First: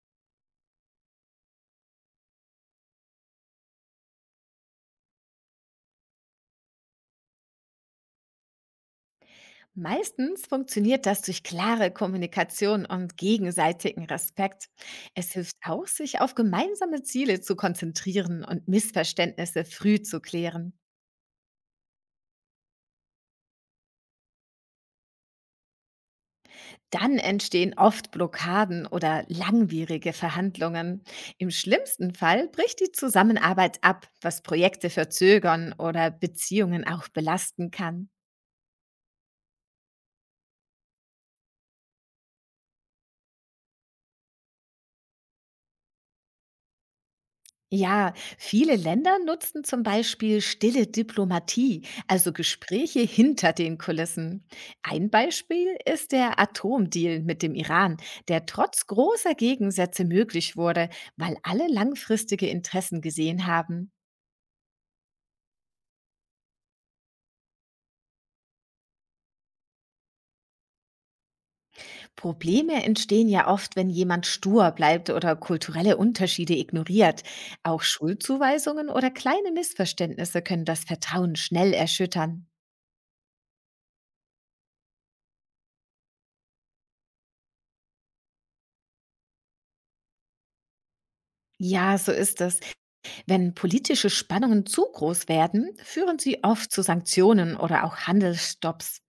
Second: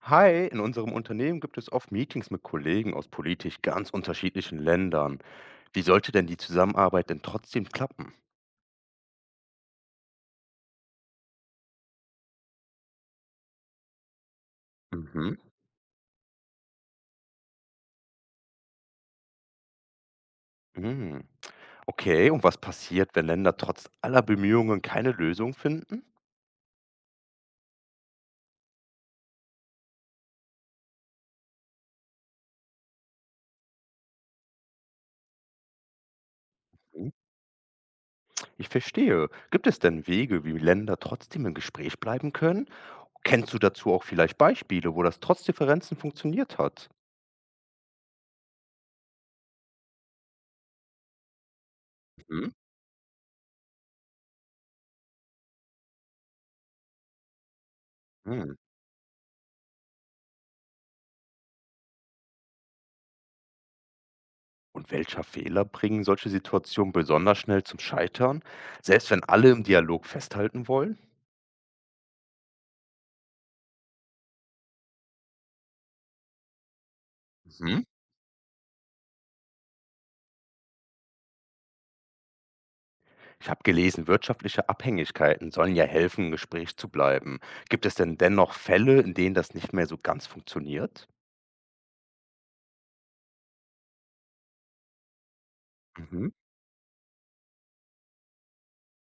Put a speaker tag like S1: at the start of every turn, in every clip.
S1: Hi, in unserem Unternehmen gibt es oft Meetings mit Kollegen aus politisch ganz unterschiedlichen Ländern. Wie sollte denn die Zusammenarbeit denn trotzdem klappen?
S2: Meistens funktioniert das durch klare Kommunikation und gegenseitigen Respekt. Es
S1: Mhm.
S2: hilft auch, sich auf gemeinsame Ziele zu konzentrieren und Missverständnisse früh zu klären.
S1: Hm. Okay, und was passiert, wenn Länder trotz aller Bemühungen keine Lösung finden?
S2: Dann entstehen oft Blockaden oder langwierige Verhandlungen. Im schlimmsten Fall bricht die Zusammenarbeit ab, was Projekte verzögern oder Beziehungen auch
S1: Mhm.
S2: belasten kann.
S1: Ich verstehe. Gibt es denn Wege, wie Länder trotzdem im Gespräch bleiben können? Kennst du dazu auch vielleicht Beispiele, wo das trotz Differenzen funktioniert hat?
S2: Ja, viele Länder nutzen zum Beispiel stille Diplomatie, also
S1: Mhm.
S2: Gespräche hinter den Kulissen. Ein Beispiel ist der Atomdeal mit dem Iran, der
S1: Hm.
S2: trotz großer Gegensätze möglich wurde, weil alle langfristige Interessen gesehen haben.
S1: Und welcher Fehler bringen solche Situationen besonders schnell zum Scheitern, selbst wenn alle im Dialog festhalten wollen?
S2: Probleme entstehen ja oft, wenn jemand stur bleibt oder kulturelle Unterschiede ignoriert. Auch
S1: Mhm.
S2: Schuldzuweisungen oder kleine Missverständnisse können das Vertrauen schnell erschüttern.
S1: Ich habe gelesen, wirtschaftliche Abhängigkeiten sollen ja helfen, im Gespräch zu bleiben. Gibt es denn dennoch Fälle, in denen das nicht mehr so ganz funktioniert?
S2: Ja, so ist es. Wenn politische Spannungen zu groß werden, führen
S1: Mhm.
S2: sie oft zu Sanktionen oder auch Handelsstopps.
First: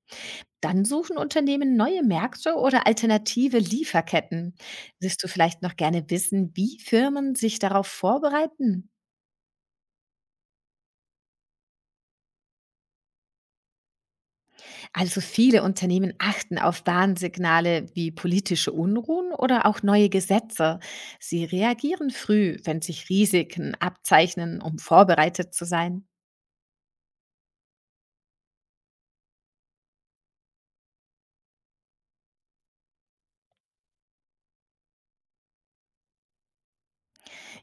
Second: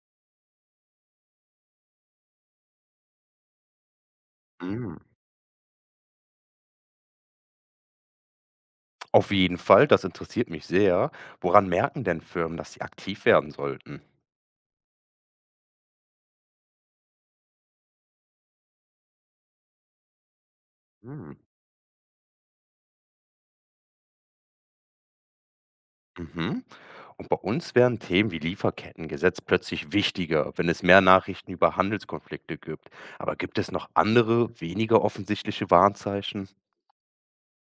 S2: Dann suchen Unternehmen neue Märkte oder alternative Lieferketten.
S1: Mhm.
S2: Willst du vielleicht noch gerne wissen, wie Firmen sich darauf vorbereiten?
S1: Auf jeden Fall, das interessiert mich sehr. Woran merken denn Firmen, dass sie aktiv werden sollten?
S2: Also viele Unternehmen achten auf Warnsignale wie politische Unruhen oder auch neue Gesetze.
S1: Mhm.
S2: Sie reagieren früh, wenn sich Risiken abzeichnen, um vorbereitet zu sein.
S1: Mhm. Und bei uns werden Themen wie Lieferkettengesetz plötzlich wichtiger, wenn es mehr Nachrichten über Handelskonflikte gibt. Aber gibt es noch andere, weniger offensichtliche Warnzeichen?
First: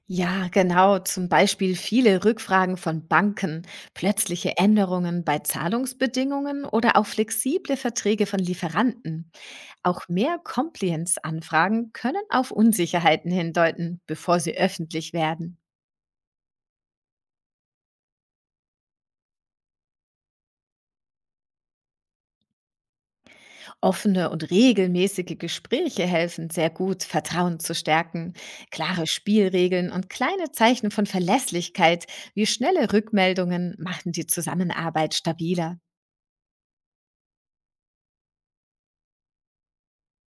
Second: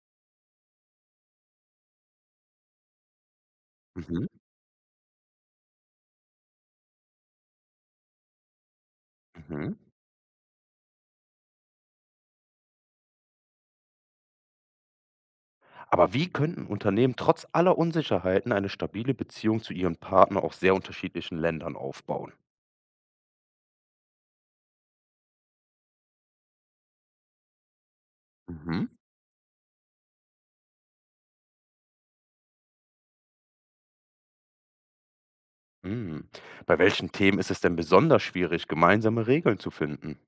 S2: Ja, genau. Zum Beispiel viele Rückfragen von Banken,
S1: Mhm.
S2: plötzliche Änderungen bei Zahlungsbedingungen oder auch flexible Verträge von Lieferanten.
S1: Mhm.
S2: Auch mehr Compliance-Anfragen können auf Unsicherheiten hindeuten, bevor sie öffentlich werden.
S1: Aber wie könnten Unternehmen trotz aller Unsicherheiten eine stabile Beziehung zu ihren Partnern aus sehr unterschiedlichen Ländern aufbauen?
S2: Offene und regelmäßige Gespräche helfen sehr gut, Vertrauen zu stärken.
S1: Mhm.
S2: Klare Spielregeln und kleine Zeichen von Verlässlichkeit wie schnelle Rückmeldungen machen die Zusammenarbeit stabiler.
S1: Mhm. Bei welchen Themen ist es denn besonders schwierig, gemeinsame Regeln zu finden?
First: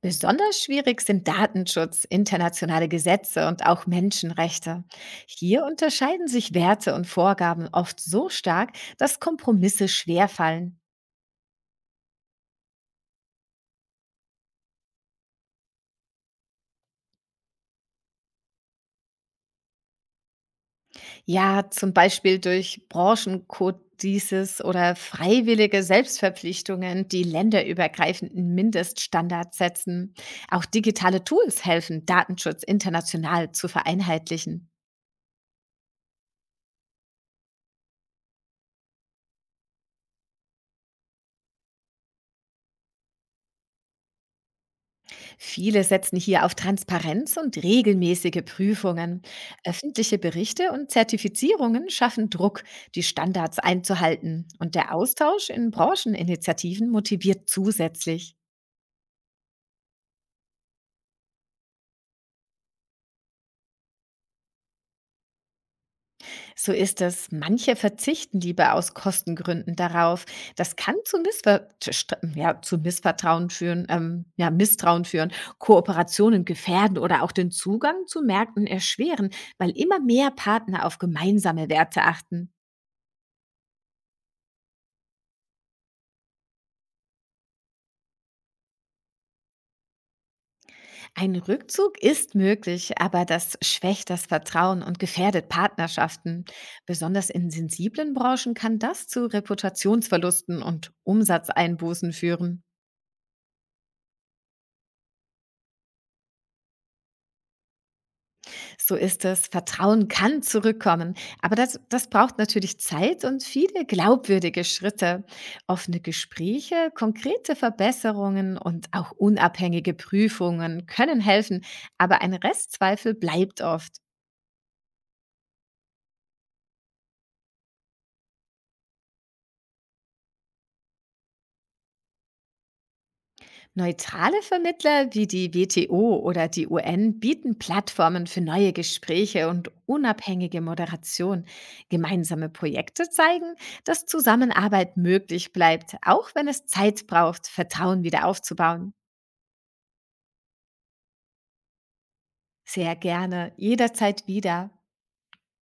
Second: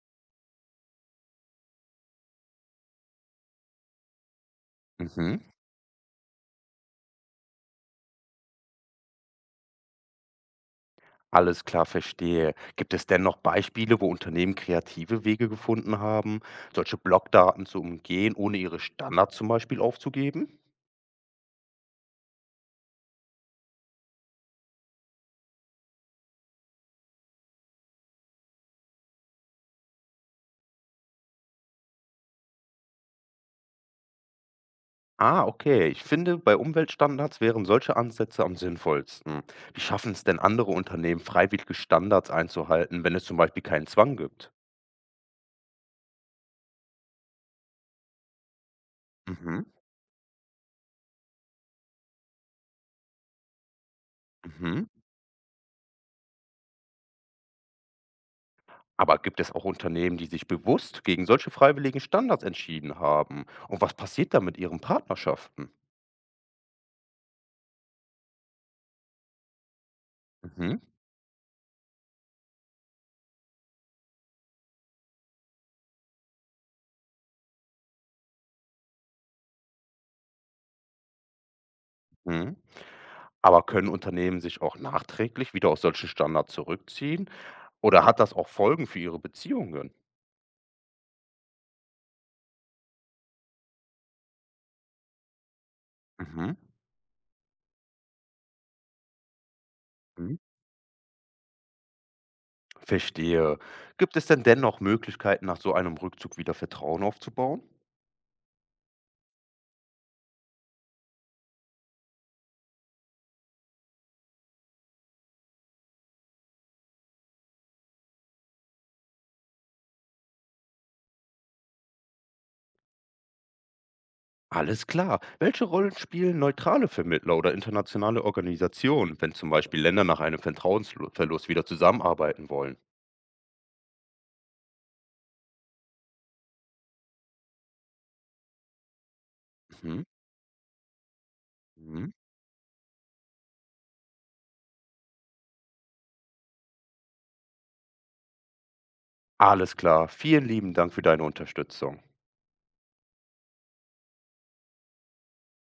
S2: Besonders schwierig sind Datenschutz, internationale Gesetze und auch Menschenrechte.
S1: Mhm.
S2: Hier unterscheiden sich Werte und Vorgaben oft so stark, dass Kompromisse schwerfallen.
S1: Alles klar, verstehe. Gibt es denn noch Beispiele, wo Unternehmen kreative Wege gefunden haben, solche Blockdaten zu umgehen, ohne ihre Standards zum Beispiel aufzugeben?
S2: Ja, zum Beispiel durch Branchencodices oder freiwillige Selbstverpflichtungen, die länderübergreifenden Mindeststandards setzen. Auch digitale Tools helfen, Datenschutz international zu vereinheitlichen.
S1: Ah, okay. Ich finde, bei Umweltstandards wären solche Ansätze am sinnvollsten. Wie schaffen es denn andere Unternehmen, freiwillige Standards einzuhalten, wenn es zum Beispiel keinen Zwang gibt?
S2: Viele setzen hier auf Transparenz und regelmäßige Prüfungen.
S1: Mhm,
S2: Öffentliche Berichte und Zertifizierungen schaffen Druck, die Standards einzuhalten. Und
S1: mhm.
S2: der Austausch in Brancheninitiativen motiviert zusätzlich.
S1: Aber gibt es auch Unternehmen, die sich bewusst gegen solche freiwilligen Standards entschieden haben? Und was passiert da mit ihren Partnerschaften?
S2: So ist es, manche verzichten lieber aus Kostengründen darauf. Das
S1: Mhm,
S2: kann zu ja, zu Missvertrauen führen, ja, Misstrauen führen, Kooperationen gefährden oder auch den Zugang zu Märkten erschweren, weil immer mehr Partner auf gemeinsame Werte achten.
S1: mhm. Aber können Unternehmen sich auch nachträglich wieder aus solchen Standards zurückziehen oder hat das auch Folgen für ihre Beziehungen?
S2: Ein Rückzug ist möglich, aber das schwächt das Vertrauen und gefährdet Partnerschaften.
S1: Mhm,
S2: Besonders in sensiblen Branchen kann das zu
S1: mhm,
S2: Reputationsverlusten und Umsatzeinbußen führen.
S1: verstehe. Gibt es denn dennoch Möglichkeiten, nach so einem Rückzug wieder Vertrauen aufzubauen?
S2: So ist es, Vertrauen kann zurückkommen, aber das braucht natürlich Zeit und viele glaubwürdige Schritte. Offene Gespräche, konkrete Verbesserungen und auch unabhängige Prüfungen können helfen, aber ein Restzweifel bleibt oft.
S1: Alles klar. Welche Rollen spielen neutrale Vermittler oder internationale Organisationen, wenn zum Beispiel Länder nach einem Vertrauensverlust wieder zusammenarbeiten wollen?
S2: Neutrale Vermittler wie die WTO oder die UN bieten Plattformen für neue Gespräche und
S1: Mhm,
S2: unabhängige Moderation.
S1: mhm.
S2: Gemeinsame Projekte zeigen, dass Zusammenarbeit möglich bleibt, auch wenn es Zeit braucht, Vertrauen wieder aufzubauen.
S1: Alles klar. Vielen lieben Dank für deine Unterstützung.
S2: Sehr gerne, jederzeit wieder.